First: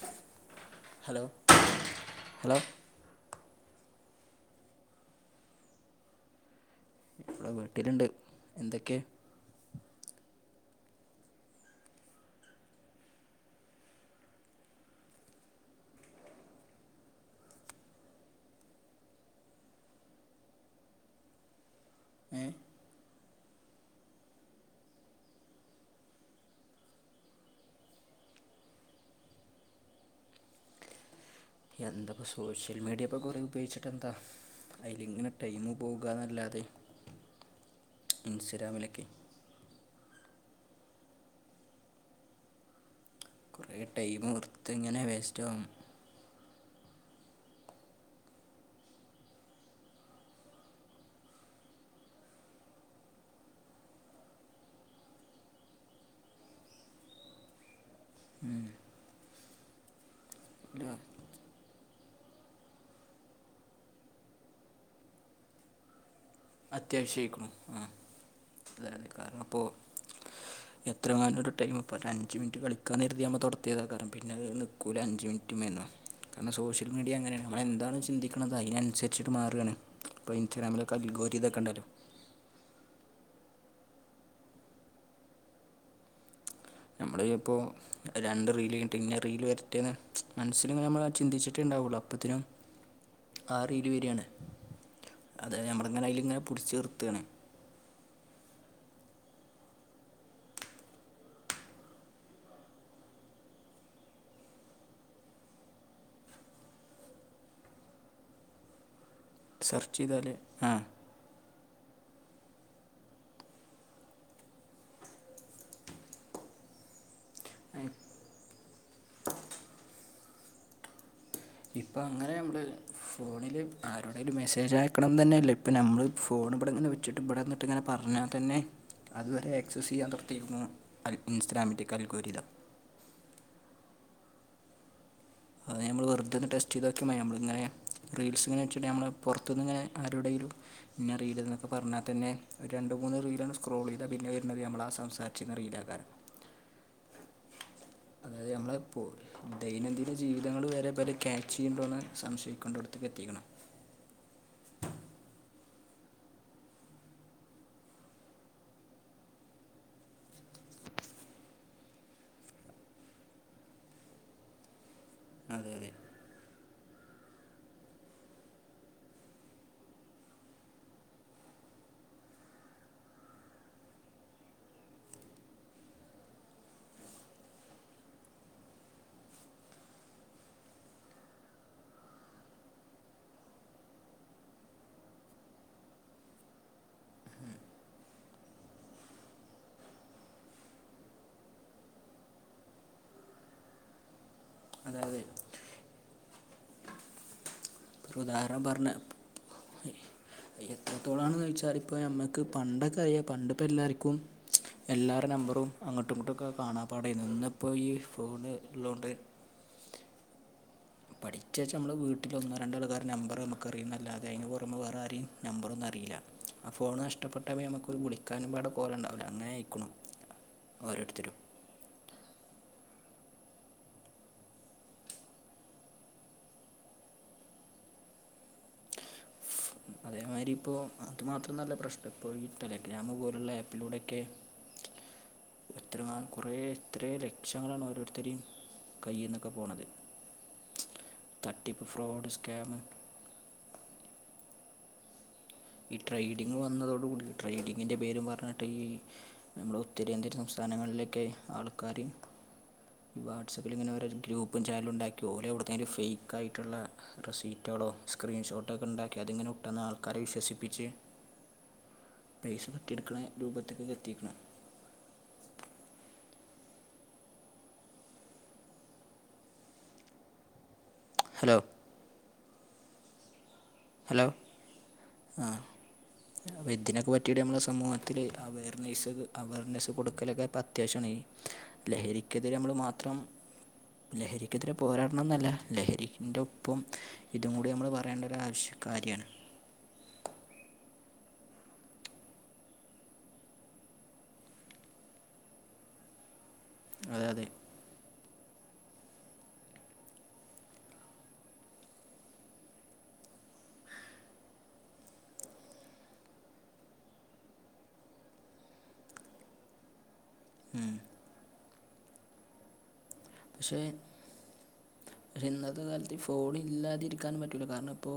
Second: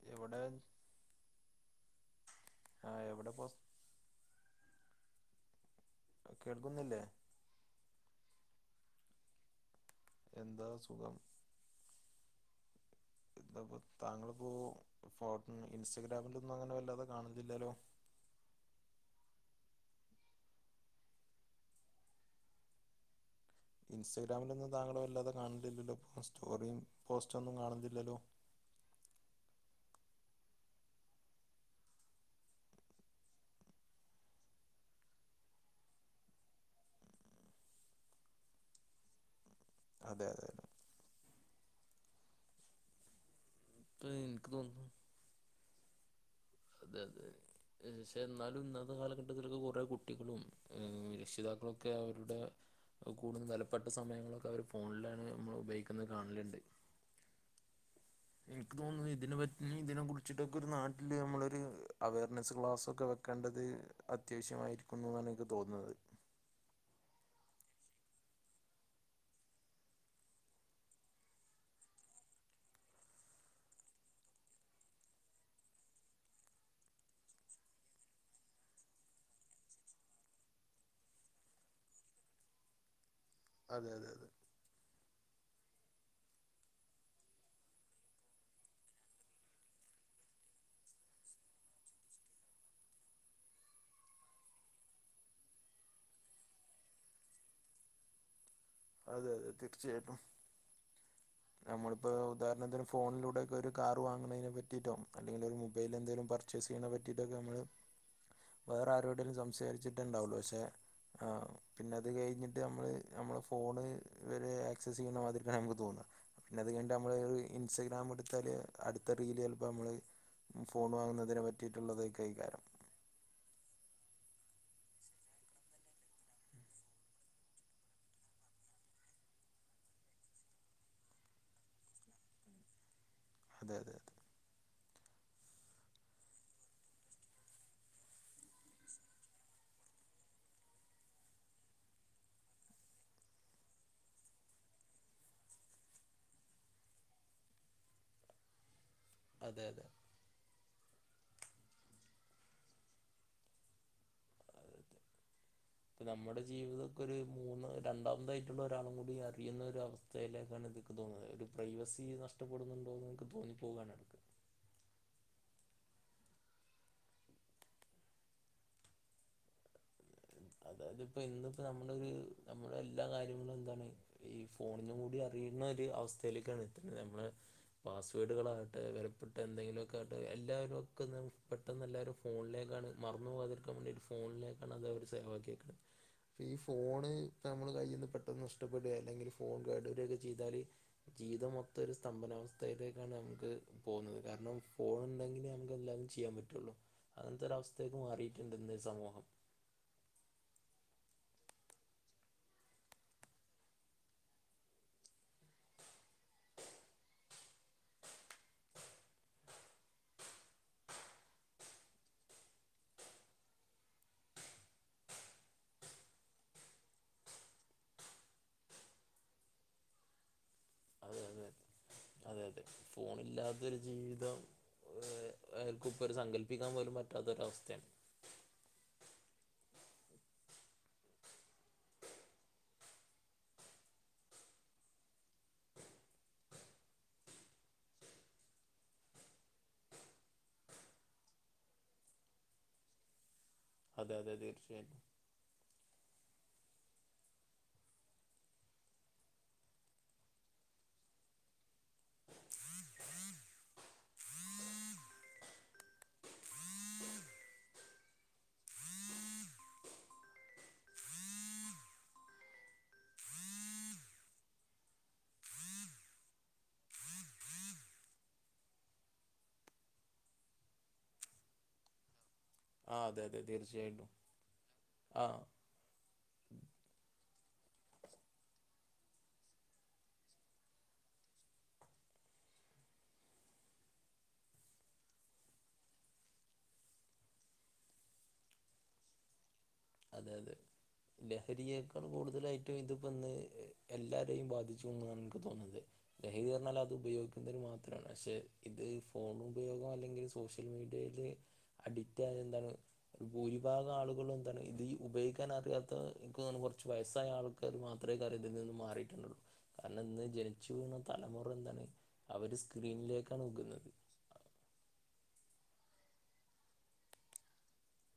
[unintelligible] hello hello ആഹ എവിടെ boss കേൾക്കുന്നില്ലേ ഇവിടെ വീട്ടിലുണ്ട് എന്തൊക്കെയ എന്താ സുഖം ഇന്താപ്പോ താങ്കളിപ്പോ ഇൻസ്റ്റാഗ്രാമിലൊന്നും അങ്ങനെ വല്ലാതെ കാണുന്നില്ലല്ലോ ഏ ഇൻസ്റ്റാഗ്രാിലൊന്നും താങ്കളെ വല്ലാതെ കാണുന്നില്ലല്ലോ ഇപ്പോ സ്റ്റോറിയും പോസ്റ്റൊന്നും കാണുന്നില്ലല്ലോ എന്ത ഇപ്പോൾ സോഷ്യൽ മീഡിയ ഇപ്പോൾ കുറേ ഉപയോഗിച്ചിട്ട് എന്താ അതിൽ ഇങ്ങനെ ടൈമ പോവന്നല്ലാതെ ഇൻസ്റ്റഗ്രാമിലൊക്കെ അതെ അതെ കുറേ ഇപ്പൊ ടൈം എനിക്ക് വെറുതെ തോന്നുന്നു ഇങ്ങനെ വേസ്റ്റാക്കും അതെ അതെ ക്ഷേ എന്നാലും ഇന്നത്തെ കാലഘട്ടത്തിലൊക്കെ കുറേ കുട്ടികളും രക്ഷിതാക്കളൊക്കെ അവരുടെ കൂടുതും വെലപ്പെട്ട സമയങ്ങളൊക്കെ അവർ ഫോണിലാണ് നമ്മൾ ഉപയോഗിക്കുന്നത് കാണലുണ്ട് എനിക്ക് തോന്നുന്നു ഇതിനെ പറ്റി ഇതിനെ കുറിച്ചിട്ടൊക്കെ ഒരു നാട്ടില് നമ്മളരു അവെയർനെസ്സ് ക്ലാസ്സ ഒക്കെ വെക്കേണ്ടത് അത്യാവശ്യമായിരിക്കുന്നു എന്നാണ് എനിക്ക് തോന്നുന്നത് അത്യാവശ്യമായിക്കു ആ അത അതെ കാരണം അപ്പോൾ എത്ര [unintelligible] ഒരു ടൈം ഇപ്പോ അഞ്ച് മിനിറ്റ് കളിക്കാത് തൊടാതിയെതേക്കാരം പിന്നെത് നിൽക്കൂല് ഒരു അഞ്ച് മിനിറ്റ് മെന്നു കാരണം സോഷ്യൽ മീഡിയ അങ്ങനെയാണ് നമ്മളെന്താണ് ചിന്തിക്കുന്നത് അതിനനുസരിച്ചിട്ട് മാറാണ് ഇപ്പ ഇൻസ്റ്റഗാമിലൊെൽഗോരി ഇതക്കെ ഉണ്ടല്ലോ അഹ് കേൾക്കണ്ട് നമ്മുടെ ഇപ്പോ രണ്ട് റീൽ [unintelligible] ഇങ്ങനെ റീൽ വരട്ടെന്ന് മനസ്സൽ ഇങ്ങനെ നമ്മൾ ചിന്തിച്ചിട്ടേ ഉണ്ടാവുള്ളൂ അപ്പോ അപ്പോത്തിനും ആഹ് റീൽ വരാണ് അതെ നമ്മള ഇങ്ങനെ അയ്ലിങ്ങനെ പിടിച്ച് നിർത്തണ് അതെ അതെ തീർച്ചയായിട്ടും നമ്മളിപ്പോ ഉദാഹരാണം ഫോണിലൂടെ ഒരു കാർ വാങ്ങണതിനെ പറ്റിയിട്ടോ അല്ലെങ്കിൽ ഒരു മൊബൈൽ എന്തെലും ചസിനെപറ്റയിട്ടൊക്കെമ്മള് വേറെ ആരോടെങ്കിലും സം സെർച്ച് ചെയ്താല് ആ പിന്നെ അത് കഴിഞ്ഞിട്ട് നമ്മള് നമ്മള് ഫോൺ വരെ ആക്സസ് ചെയ്യണ മാതിരി നമുക്ക് തോന്നാം പിന്നെ അത് കയിഞ്ഞട്ട് നമ്മള ഒരു ഇൻസ്റ്റാഗ്രാം എടുത്താല് അടുത്ത റീൽ ചെലപ്പോ നമ്മൾ ഫോൺ വാങ്ങുന്നതിനെ ഇപ്പം പറ്റിയിട്ടുള്ളതേ അങ്ങനെ നമ്മൾ കൈകാര്യം ഫോണിൽ ആരുടെേങ്കും മെസ്സേജ് ആക്കണം തന്നെയല്ല ഇപ്പം നമ്മൾ ഫോൺ ഇവിടെ ഇങ്ങനെ വച്ചിട്ട് ഇവിടെന്നിട്ട് ഇങ്ങനെ പറഞ്ഞാൽ തന്നെ അതുവരെ ആക്സസ് ചെയ്യാൻ തൊടത്തിരിക്കുന്നു അ ഇൻസ്റ്റഗ്രാമിൽഅൽഗോരിതം അതെ അത് നമ്മൾ വെറുതൊന്ന് ടെസ്റ്റ്താക്കക്ക മതി നമ്മിങ്ങനെ റീസ്ങ്ങനെ വെച്ചിട്ട് നമ്മൾ പോർത്ത്ന്ന് ആരോടെങ്കിലും പിന്നെ റീൽ എന്നൊക്കെ പറഞ്ഞാൽ തന്നെ ഒരു രണ്ട് മൂന്ന് റീലാണ്ണ് സ്ക്രോൾ ചെയ്തത് പിന്നെ വരുന്നത് നമ്മൾ ആ സംസാച്ചരിക്കുന്ന റീലാകാരം അതായത് നമ്മളപ്പോ അതെ അതെ ദൈനംദിന ജീവിതങ്ങൾ വരെ പല ക്യാച്ച് ചെയ്യുന്നുണ്ടോന്ന് സംശയിക്ക കൊണ്ടടാത്ക്ക് എത്തിക്കണം നമ്മുടെ ജീവിതക്കൊ ഒരു മൂന്ന് രണ്ടാമതായിട്ടുള്ള ഒരാളും കൂടി അറിയുന്നൊര അവസ്ഥ ലേക്കാണ് ഇതൊക്കെ തോന്നുന്നത് ഒരു പ്രൈവസി നഷ്ടപ്പെടുന്നുണ്ടോ എന്ന് എനിക്ക് തോന്നിപ്പോവുകയാണ് ഇടക്ക് അതെ അതെ അതായത് ഇപ്പോ ഇന്ന്പ്പോ നമ്മള് ഒരു നമ്മുടെ എല്ലാ കാര്യങ്ങളും എന്താണ് ഈ ഫോണിനും കൂടി അറിയുന്ന ഒരു അവസ്ഥയിലേക്കാണ് എത്തുന്നത് നമ്മള് പാസ്വേഡുകളാകട്ടെ വിലപ്പെട്ട് എന്തെങ്കിലുമൊക്കെ ആകട്ടെ എല്ലാവരും ഒക്കെ ഒന്ന് പെട്ടെന്നല്ലാവരും ഫോണിലേക്കാണ് മറന്നു പോകാതിരിക്കാൻ വേണ്ടി ഫോണിലേക്കാണ് അത് അവർ സേവാക്കിയേക്കണത് ഈ ഫോൺ നമ്മള കയ്യിന്ന് പെട്ടെന്ന് നഷ്ടപ്പെടുകയല്ലെങ്കിൽ ഫോൺ കേടുവരുകയൊക്കെ ചെയ്താൽ ജീവിതം മൊത്തം ഒരു സ്തംഭനാവസ്ഥയിലേക്കാണ് നമുക്ക് പോകുന്നത് കാരണം അതായത് പോണുണ്ടെങ്കിലെ നമുക്ക് എല്ലാം ചെയ്യാൻ പറ്റുള്ളൂ അങ്ങനത്തെ ഒരവസ്ഥയേക്ക് ഒരു മാറിയിട്ടുണ്ട് ഇന്ന് സമൂഹം എത്രത്തോളണന്ന് ചോയിച്ചാൽ ഇപ്പ നമ്മക്ക് പണ്ടൊക്കെ അയാ പണ്ട് ഇപ്പ എല്ലാർക്കും എല്ലാവരടെ നമ്പറും അങ്ങോട്ടും ഇങ്ങോട്ടുമക്കെ കാണാപാടം ആയിരുന്നു ഇന്നിപ്പോ ഈ ഫോൺ ഉള്ളോണ്ട് പഠിച്ച് വെച്ച നമ്മൾ വീട്ടിലൊന്നോ രണ്ട ആൾക്കാർ നമ്പർ നമുക്ക് അറിയും എന്നല്ലാതെ അതിനു പോറമേ വേറെ ആരെയും നമ്പറൊന്നും അറിയില്ല ഫോണ് നഷ്ടപ്പെട്ടാൽ പിന്നെ നമുക്ക് വിളിക്കാനും പാട് കോൾ ഉണ്ടാവില്ല അങ്ങനെ അയക്കും അതെ ഓരോരുത്തരും അതെ അതെ അതെ ഫോണില്ലാത്തൊരു ജീവിതം ആർക്കും ഇപ്പ ഒരു സങ്കല്പിക്കാൻ പോലും പറ്റാത്തൊരു അവസ്ഥയാണ് അതേമാതിരി ഇപ്പോ അതുമാത്രമൊന്നുമല്ല പ്രശ്നം ഇപ്പോൾ ഈ ടെലിഗ്രാം പോലുള്ള ആപ്പിലൂടെയൊക്കെ എത്ര ന കൊറെ എത്ര ലക്ഷങ്ങളാണ് ഓരോരുത്തര് കയ്യിൽന്നൊക്കെ പോണത് തട്ടിപ്പ് ഫ്രോഡ് സ്കാമ് അതെ അതെ അതെ തീർച്ചയായും ഈ ട്രേഡിങ്ങ് വന്നതോടുകൂടി ട്രേഡിങ്ങിൻ്റെ പേരും പറഞ്ഞിട്ട് ഈ നമ്മുടെ ഉത്തരേന്ത്യൻ സംസ്ഥാനങ്ങളിലേക്കെ ആൾക്കാര് വാട്സാപ്പിൽ ഇങ്ങനോര ഗ്രൂപ്പും ചാനലും ഉണ്ടാക്കി ഓരോ ആൾക്കാർ ഫേ്ക്ക ആയിട്ടുള്ള റസീറ്റുകളോ സ്ക്രീൻഷോട്ടക്കെ ഉണ്ടാക്കി അതിങ്ങനെട്ട് ആൾക്കാരെ വിശ്വസി പിച്ച് പൈസ തട്ടിയെടുക്കണ രൂപത്തിക്ക് എത്തിക്കണ് ഹലോ ആഹ് അതെ അതെ തീർച്ചയായിട്ടും ആഹ് ആഹ് വേത്തിനേക്കെപറ്റിയിട്ട് നമ്മുടെ സമൂഹത്തില് അവർനെസ് അവർനെസ് കൊടുക്കലൊക്കെ ഇപ്പ അത്യാവശ്യമാണ് ലഹരിക്കെതിരെ നമ്മൾ മാത്രം ലഹരിക്കെതിരെ പോരാടണം എന്നല്ല ലഹരിന്റെ ഒപ്പം ഇതും കൂടി നമ്മൾ പറയേണ്ട ഒരാശ് കാര്യണ് അതെ അതെ ലഹരിയേക്കാൾ കൂടുതലായിട്ടും ഇതിപ്പന്ന് എല്ലാരെയും ബാധിച്ചു എന്നാണ് എനിക്ക് തോന്നുന്നത് ലഹീന്ന് പറഞ്ഞാൽ അത് അതെ അതെ ഉപയോഗിക്കുന്നവരു മാത്രണ് പക്ഷെ ഇത് ഫോൺ ഉപയോഗം അല്ലെങ്കിൽ സോഷ്യൽ മീഡിയയിൽ അഡിക്റ്റ് ആയത് എന്താണ് ഭൂരിഭാഗം ആളുകളും ഇത് ഈ ഉപയോഗിക്കാൻ അറിയാത്ത എനിക്ക് തോന്നുന്ന് കൊറച്ച് വയസ്സായ ആൾക്കാർ മാത്രമേ കറിതിൽ നിന്ന് മാറിയിട്ടുള്ളു കാരണം ഇന്ന് ജനിച്ചു വീണ തലമുറ എന്താണ് അവര് സ്ക്രീനിലേക്കാ നോകുന്നത് പക്ഷേ ഇന്നത്തെ കാലത്ത് ഈ ഫോൺ ഇല്ലാതിരിക്കനും പറ്റൂല കാരണം ഇപ്പോ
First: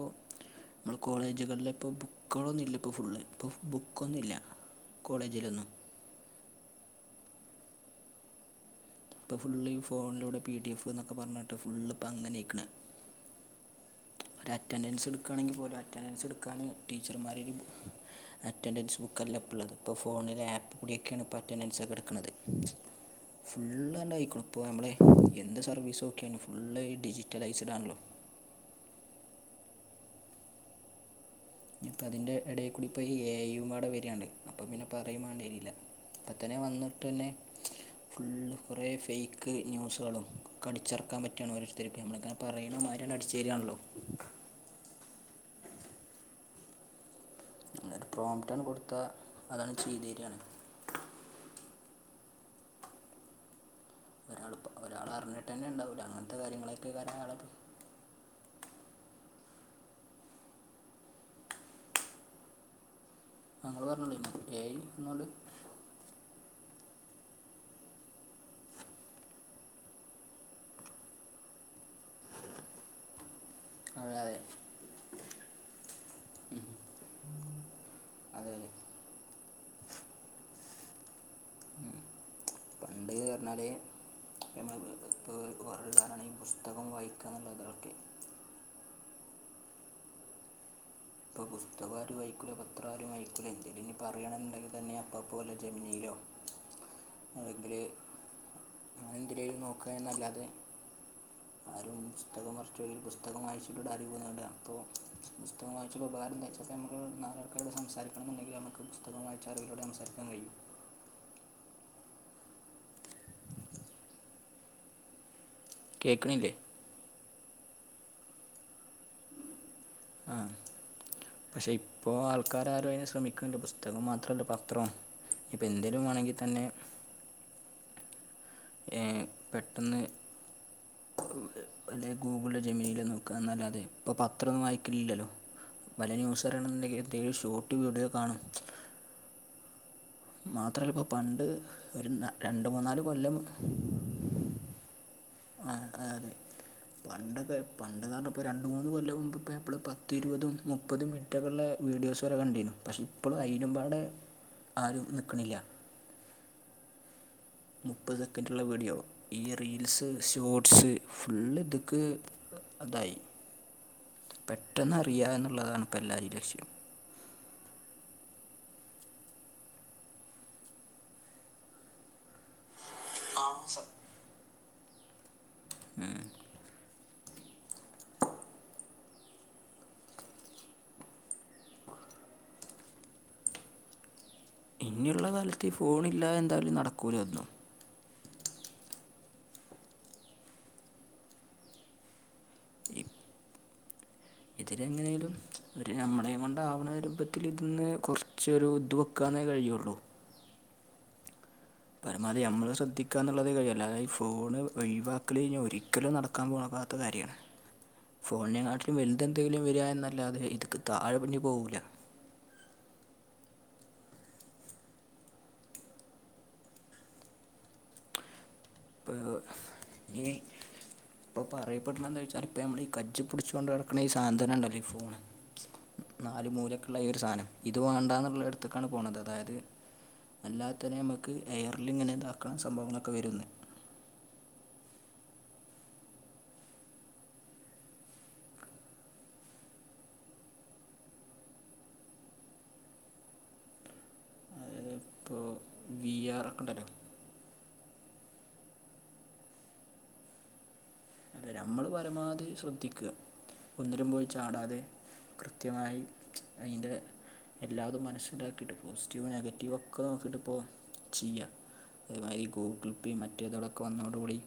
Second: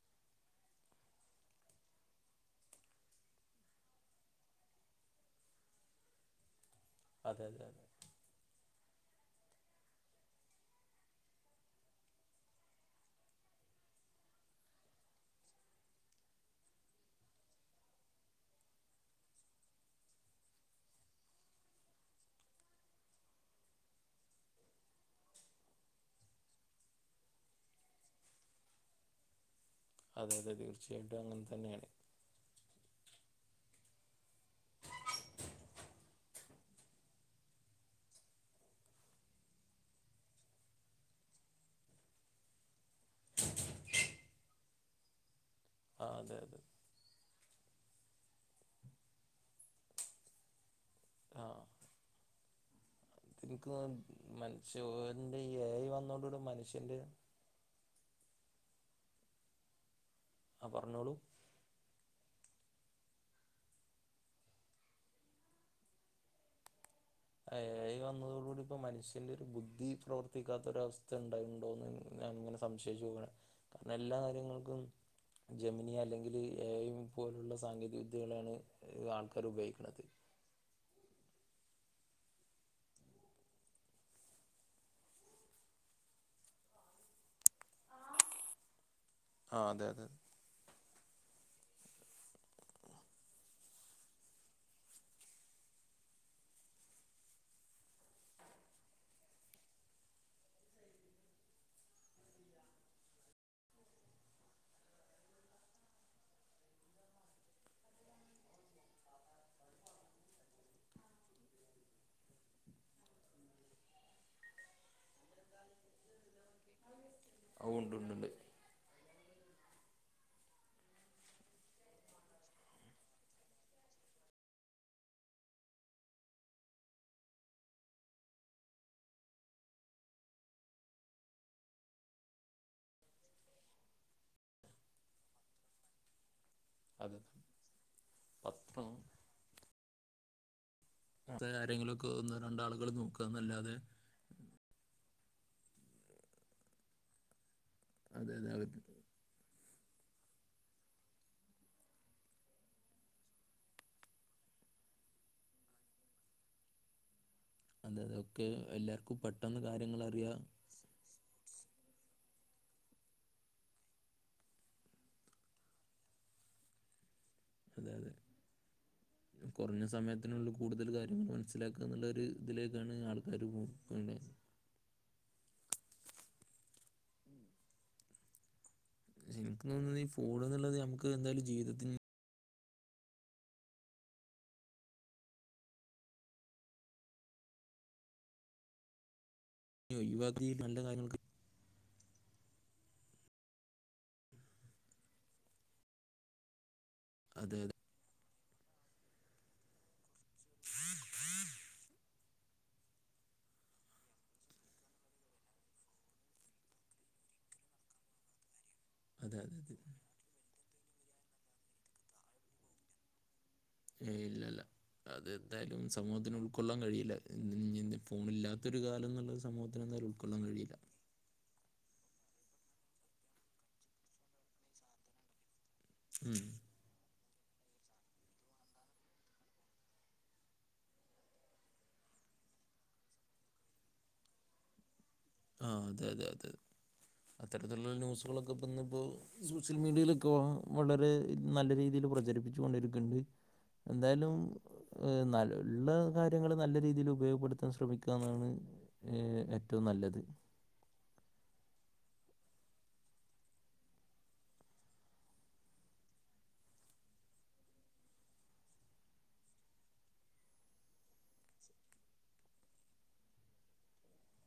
കോളേജുകളിൽ ഇപ്പോ ബുക്കുകളൊന്നുല്ല ഇപ്പോ ഫുള്ള് ഇപ്പ ബുക്കൊന്നുമില്ല കോളേജിൽ ഒന്നും അതെ അല്ലേ ഇപ്പ ഫുൾ ഫോണിലൂടെ പി ഡി എഫ് എന്നൊക്കെ പറഞ്ഞിട്ട് ഫുൾ ഇപ്പ അങ്ങനെക്കാണ് ഒരു അറ്റൻഡൻസ് എടുക്കുകയാണെങ്കിൽ പോലും അറ്റൻഡൻസ് എടുക്കാൻ ടീച്ചർമാർ അറ്റൻഡൻസ് ബുക്കല്ല പ്പള്ളത് ഇപ്പ ഫോണിലെ ആപ്പ് കൂടിയൊക്കെയാണ് ഇപ്പ അറ്റൻഡൻസ് ഒക്കെ എടുക്ക്‌ണത് [unintelligible] ഇപ്പ നമ്മളെ എന്ത് സർവീസക്കെ ഫുൾ ഈ ഡിജിറ്റലൈസ്ഡ് ആണല്ലോ അത അതെ തീർച്ചയായിട്ടും അങ്ങൻ തന്നെ ഇപ്പ അതിൻ്റെ ഇടയിക്കൂടി ഇപ്പോ ഈ എ ഐ യും പാടെ വരാണ് അപ്പം പിന്നെ പറയും മാണ്ടി വര്ല്ല ഇതന്നെ വന്ന്ട്ടന്നെ ഫുള്ള് കുറെ ഫെയ്ക്ക് ന്യൂസുകളും ഒക്കെ അടിച്ചർക്കാൻ പറ്റാണ് ഓരോര്ത്തര്ക്ക്‌ നമ്മളെ ക പറിണ മാരി ആണ്ട് അടിച്ചരാണല്ലോ ആ അതെ പ്രൊമ്റ്റാണ്ട് കൊട്ത്ത അതാണ് ചെയ്തേരാണ് ഇൻക്കു [unintelligible] ഒരാൾ ഒരാൾ മനുശ്യോന്റെ അറിഞ്ഞിട്ട് തന്നെ ഏ ഐ ഉണ്ടാവില്ല അങ്ങനത്തെ വന്നോണ്ടൂള്ള കാര്യങ്ങളൊക്കെ മനുഷ്യന്റെ കാരണം അയാൾ ആ പറഞ്ഞോളൂ ആ ഇങ്ങള് പർഞ്ഞോളി ഏ ഐ വന്നോണ്ട് എ ഐ വന്നതോട് കൂടി ഇപ്പം മനുഷ്യന്റെ ഒരു ബുദ്ധി പ്രവർത്തിക്കാത്ത ഒരവസ്ഥ ഇണ്ടായിണ്ടോന്ന് ഞാൻങ്ങനെ സംശയിച്ചു പോവാണ് കാരണം അതെ എല്ലാ അതെ കാര്യങ്ങൾക്കും ജമിനിയ അല്ലെങ്കില് ഏ ഐ പോലുള്ള സാങ്കേതിക അതെ വിദ്യകളാണ് ആൾക്കാര് ഉപയോഗിക്ക്‌ണത് [unintelligible] പർഞ്ഞാല് നമ്മളെ [unintelligible] പുസ്തകം വായിക്കന്നുള്ളതിനൊക്കെ ആ അതെ അതെ ഇപ്പ പുസ്ത രു വായിക്കൂല പത്രം ആരും വായിക്കൂല എന്തിനിഞ്ഞി പറയാണന്നുണ്ടെങ്കി തന്നെ അപ്പപ്പൊല്ലെ ജമിനയിലോ അഹ്‌ന്തിലെ അഎന്തിലേലും നോക്കാഎന്നല്ലാതെ ആരും പുസ്തകം മർച്ചോകി പുസ്തകം വായിച്ചിട്ടുണ്ട് ആരങ്കി [unintelligible] അപ്പൊ പുസ്തകം വാ ഉപകാരം എന്താച്ച പ്പം ഞമ്മക്ക് നാലാൾക്കാരോട് സംസാരിക്കണന്നുണ്ടങ്കിൽ നമ്മക്ക് പുസ്തകം വായിച്ച ഓലോട് സംസാരിക്കാൻ കഴിയും കേക്ക്ണില്ലേ ഔ ണ്ടുണ്ട്ണ്ട് ആഹ് പക്ഷെ ഇപ്പോ ആൾക്കാരാരു അയിന് ശ്രമിക്ക്ണ്ട് പുസ്തകം മാത്രല്ല പത്രോ ഇപ്പ എന്തേലും വാണങ്കി തന്നെ ഏഹ് പെട്ടെന്ന് ബല്ല ഗൂഗ്ൾലൊ ജമിനീലൊ നോക്കാന്നാല്ലാതെ ഇപ്പൊ പത്രൊന്നും വായിക്കൽല്ലല്ലോ പലെ ന്യൂസറയണെന്ന്ണ്ടങ്കില് അതെ ടിവി ശോട്ട് വീഡിയോ കാണും പത്രം മാത്രല്ല ഇപ്പോ പണ്ട് ഒരു ആരെങ്കിലുമൊക്കെ ന ഒന്ന് രണ്ട് രണ്ടാളുകൾ മൂന്നാല് കൊല്ലം നോക്കുകന്നല്ലാതെ ആഹ് അതെ പണ്ടൊക്ക പണ്ട്ന്നർഞ്ഞ അതെ ഇപ്പ അതെ രണ്ട് അതെ മൂന്ന് കൊല്ലം മുമ്പ്പ്പെപ്പളും പ ത്തി ഇരുപതും മുപ്പതും മിൻറ്റൊക്കെള്ളേ വീഡിയോസ് വരെ കണ്ടീനു പക്ഷേ ഇപ്പളും അയിനുംപാടെ ആരും നിക്ക്ണില്ല അതെ മുപ്പത് ഒക്കെ സെക്കൻഡുള്ള വീഡിയോ എല്ലാവർക്കും ഈ പെട്ടെന്ന് കാര്യങ്ങൾ റീൽസ് അറിയാം ഷോ സ് ഫുള്ള്തക്ക്‌ അതായി പെട്ടെന്ന് അറിയ എന്നുള്ളതാണ് ഇപ്പ എല്ലാരിം ലക്ഷ്യം അതെ അതെ കൊർഞ്ഞ സമയത്തിനുള്ള് കൂടുതല് കാര്യങ്ങള് മൻസ്സിലാക്കാന്നുള്ളൊര് ഇത് ലേക്കാണ് ആള് [unintelligible] ഉം പക്ഷെ ഇൻക്ക് തോന്നുന്നത് ഈ ഫോണ്ന്ന്ള്ളത് നമുക്ക് എന്തായാലും ജീവിതത്തിന് ഇഞ്ഞിള്ള കാലത്ത് ഫോണ്ല്ലാ എന്തായാലും നടക്കൂല ഒന്നും യൊ ഒഴിവാക്കി നല്ല കാര്യങ്ങൾക്ക് ഇതിരേങ്ങനെയാലും ഒരു നമ്മളെ കൊണ്ടാവ്ണ രൂപത്തില് അതെ അതെ ഇതീന്ന് കൊർ ച്ചൊരു ഇത് വെക്കാനേ കഴിയൊള്ളു പരമാവധി നമ്മള് ശ്രദ്ധിക്കന്ന്ള്ളതേ കഴിയു അല്ലാതെ ഈ ഫോണ് ഒഴിവാക്കലഴിഞ്ഞാ ഒരിക്കലും നടക്കാൻ പോകാത്ത കാര്യാണ് ഫോണിനെങ്ങാട്ടിലും അതെ അതെ വലുതെന്തെങ്കിലും അതെ വരികയല്ലാതെ എന്നല്ലാതെ ഇത്ക്ക് താഴെപ്പഞ്ഞി പോവൂല ഏയ്‌ ഇല്ലല്ല അതെന്തായാലും സമൂഹത്തിന് ഉൾക്കൊള്ളാൻ കഴിയില്ല ഇങ്ങനെ ഫോണില്ലാതെ ഇ ത്തൊരു ഇപ്പോൾ കാലംന്നുള്ളത് സമൂത്തിന് എന്തായാലും ഉൾക്കൊള്ളാൻ കഴയില്ല ഇപ്പൊ പറയപ്പെടണ എന്താ വെയ്‌ച്ചാല് ഇപ്പ നമ്മള് ഈ കയ്യിൽ പിടിച്ചു കൊണ്ട് നടക്കുന്ന ഈ സാദനം തന്നെ ഉണ്ടല്ലോ ഈ ഫോൺ ഉം നാല് മൂലക്ക്ള്ള ഈ ഒരു സാദനം ഇത് വേണ്ട എന്നുള്ളദോത്തെക്കാണ് പോണത് അതായത് അല്ലാതെതിനേ നമ്മക്ക് എയർലിങ്ങനെ ഇതാക്കണം സംഭവങ്ങളൊക്കെ വെരുഇന്ന് ആഹ് അതെ അതെ അതെ അത്തരത്തിലുള്ള ന്യൂസുകളൊക്കെപ്പം ഇന്ന്പ്പോൾ സോഷ്യൽ മീഡിയിൽ ഇപ്പോ വളരെ നല്ല രീതിയിലു പ്രചരിപ്പിച്ചു കൊണ്ടിരിക്ക്ണ്ട് എന്തായാലും അതായത് ഏഹ് ഇപ്പോൾ നല്ല വി ആർ കാര്യങ്ങള് ഒക്കെ നല്ല ഉണ്ടല്ലോ രീതിയിൽ ഉപയോഗപ്പെടുത്തുക എത്താൻ ശ്രമിക്കാന്നാണ് ഏഹ് ഏറ്റവും നല്ലത് നമ്മള് പരമാവധി ശ്രദ്ധിക്ക ഒന്നിലും പോയി ചാടാതെ കൃത്യമായി അയിൻ്റെ എല്ലാതും മനസ്സിലാക്കിട്ട് പോസിറ്റീവ് നെഗറ്റീവൊക്കെ നോക്കിട്ട്പ്പോ ചെയ്യാ അതിൽ ഗൂഗിൾപേ മറ്റേ ഇതാളൊക്കെ വന്നോടുകൂടി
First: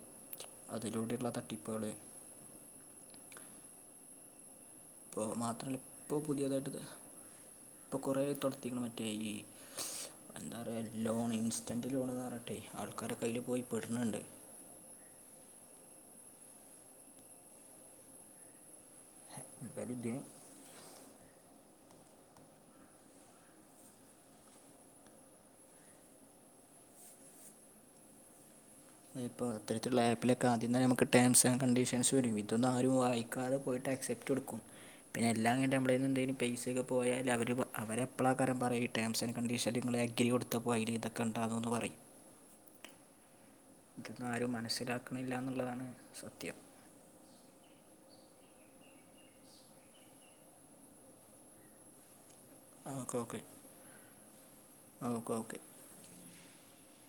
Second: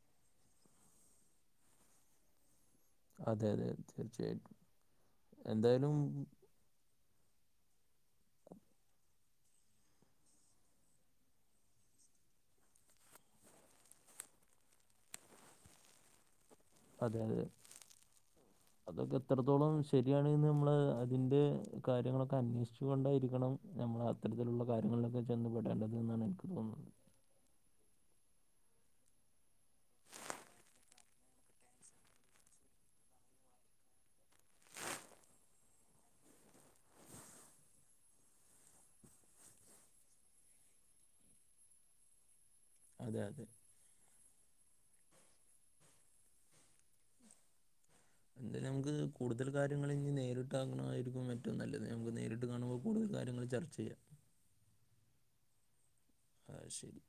അതിലൂടെള്ള തട്ടിപ്പുകള് അതെ അതെ തീർച്ചയായിട്ടും ഇപ്പോ മാത്രല്ല എന്തായാലും ഇപ്പോപുതിയതായിട്ട് ഇ പ്പോ കൊറേ തൊടത്തീക്ക്ന് എ ഇ എന്താ അറിയോ ലോൺ ഇൻസ്റ്റന്റ് ലോണ്ന്നറിഞ്ഞ്ടട്ട് ആൾക്കാർ ആണ് പോയി പെടുന്നത് അതെ അതെ അതൊക്കെ എത്രത്തോളം എന്തായാലും ഇതിന് ശരിയാണ് എന്ന് നമ്മള് അതിൻ്റെ കാര്യങ്ങളൊക്കെ അന്വേഷിച്ചു കൊണ്ടായിരിക്കണം നമ്മൾ അത്തരത്തിലുള്ള കാര്യങ്ങൾ ഒക്കെ അന്വേഷിച്ചു കൊണ്ടേ ഇരിക്കണം എനിക്ക് തോന്നുന്നത് ഇപ്പോ അത്തരത്തിലുള്ള ആപ്പിലൊക്കെ ആദ്യം തന്നെ നമുക്ക് ടേംസ് ആൻഡ് കണ്ടീഷൻസ് വെരൂ ഇതൊന്നും ആരും വായിക്കാതെ പോയിട്ട് ആക്സെപെക്റ്റ് റ്റൊടുക്കും പിന്നെ എല്ലാം കഴിഞ്ഞിട്ട് ഞമ്മളേന്ന് എന്തെലും പൈസൊക്കെ പോയാൽ അവര് അവർ അപ്പോൾ നമ്മളെ പറയും ടേംസ് ആൻഡ് കണ്ടീഷൻ നിങ്ങള് അഗ്രി കൊടുത്തപ്പോ അയില് ഇതൊക്കെ ഉണ്ടായിരുന്നുഎന്ന് പറയും അതെ അതെ ആരും മനസ്സിലാക്കണില്ലന്നുള്ളതാണ് സത്യം ഇ ത് നമുക്ക് കൂടുതൽ കാര്യങ്ങൾ നേരിട്ടാക്കണമായിരിക്കും മെന്നു എ റ്റവും നല്ലത് നമുക്ക് നേരിട്ട് കാണുമ്പോ കൂടുതൽ കാര്യങ്ങൾ ചർച്ച ചെയ്യാം ഓക്കോക്കെ ആഹ് ശരി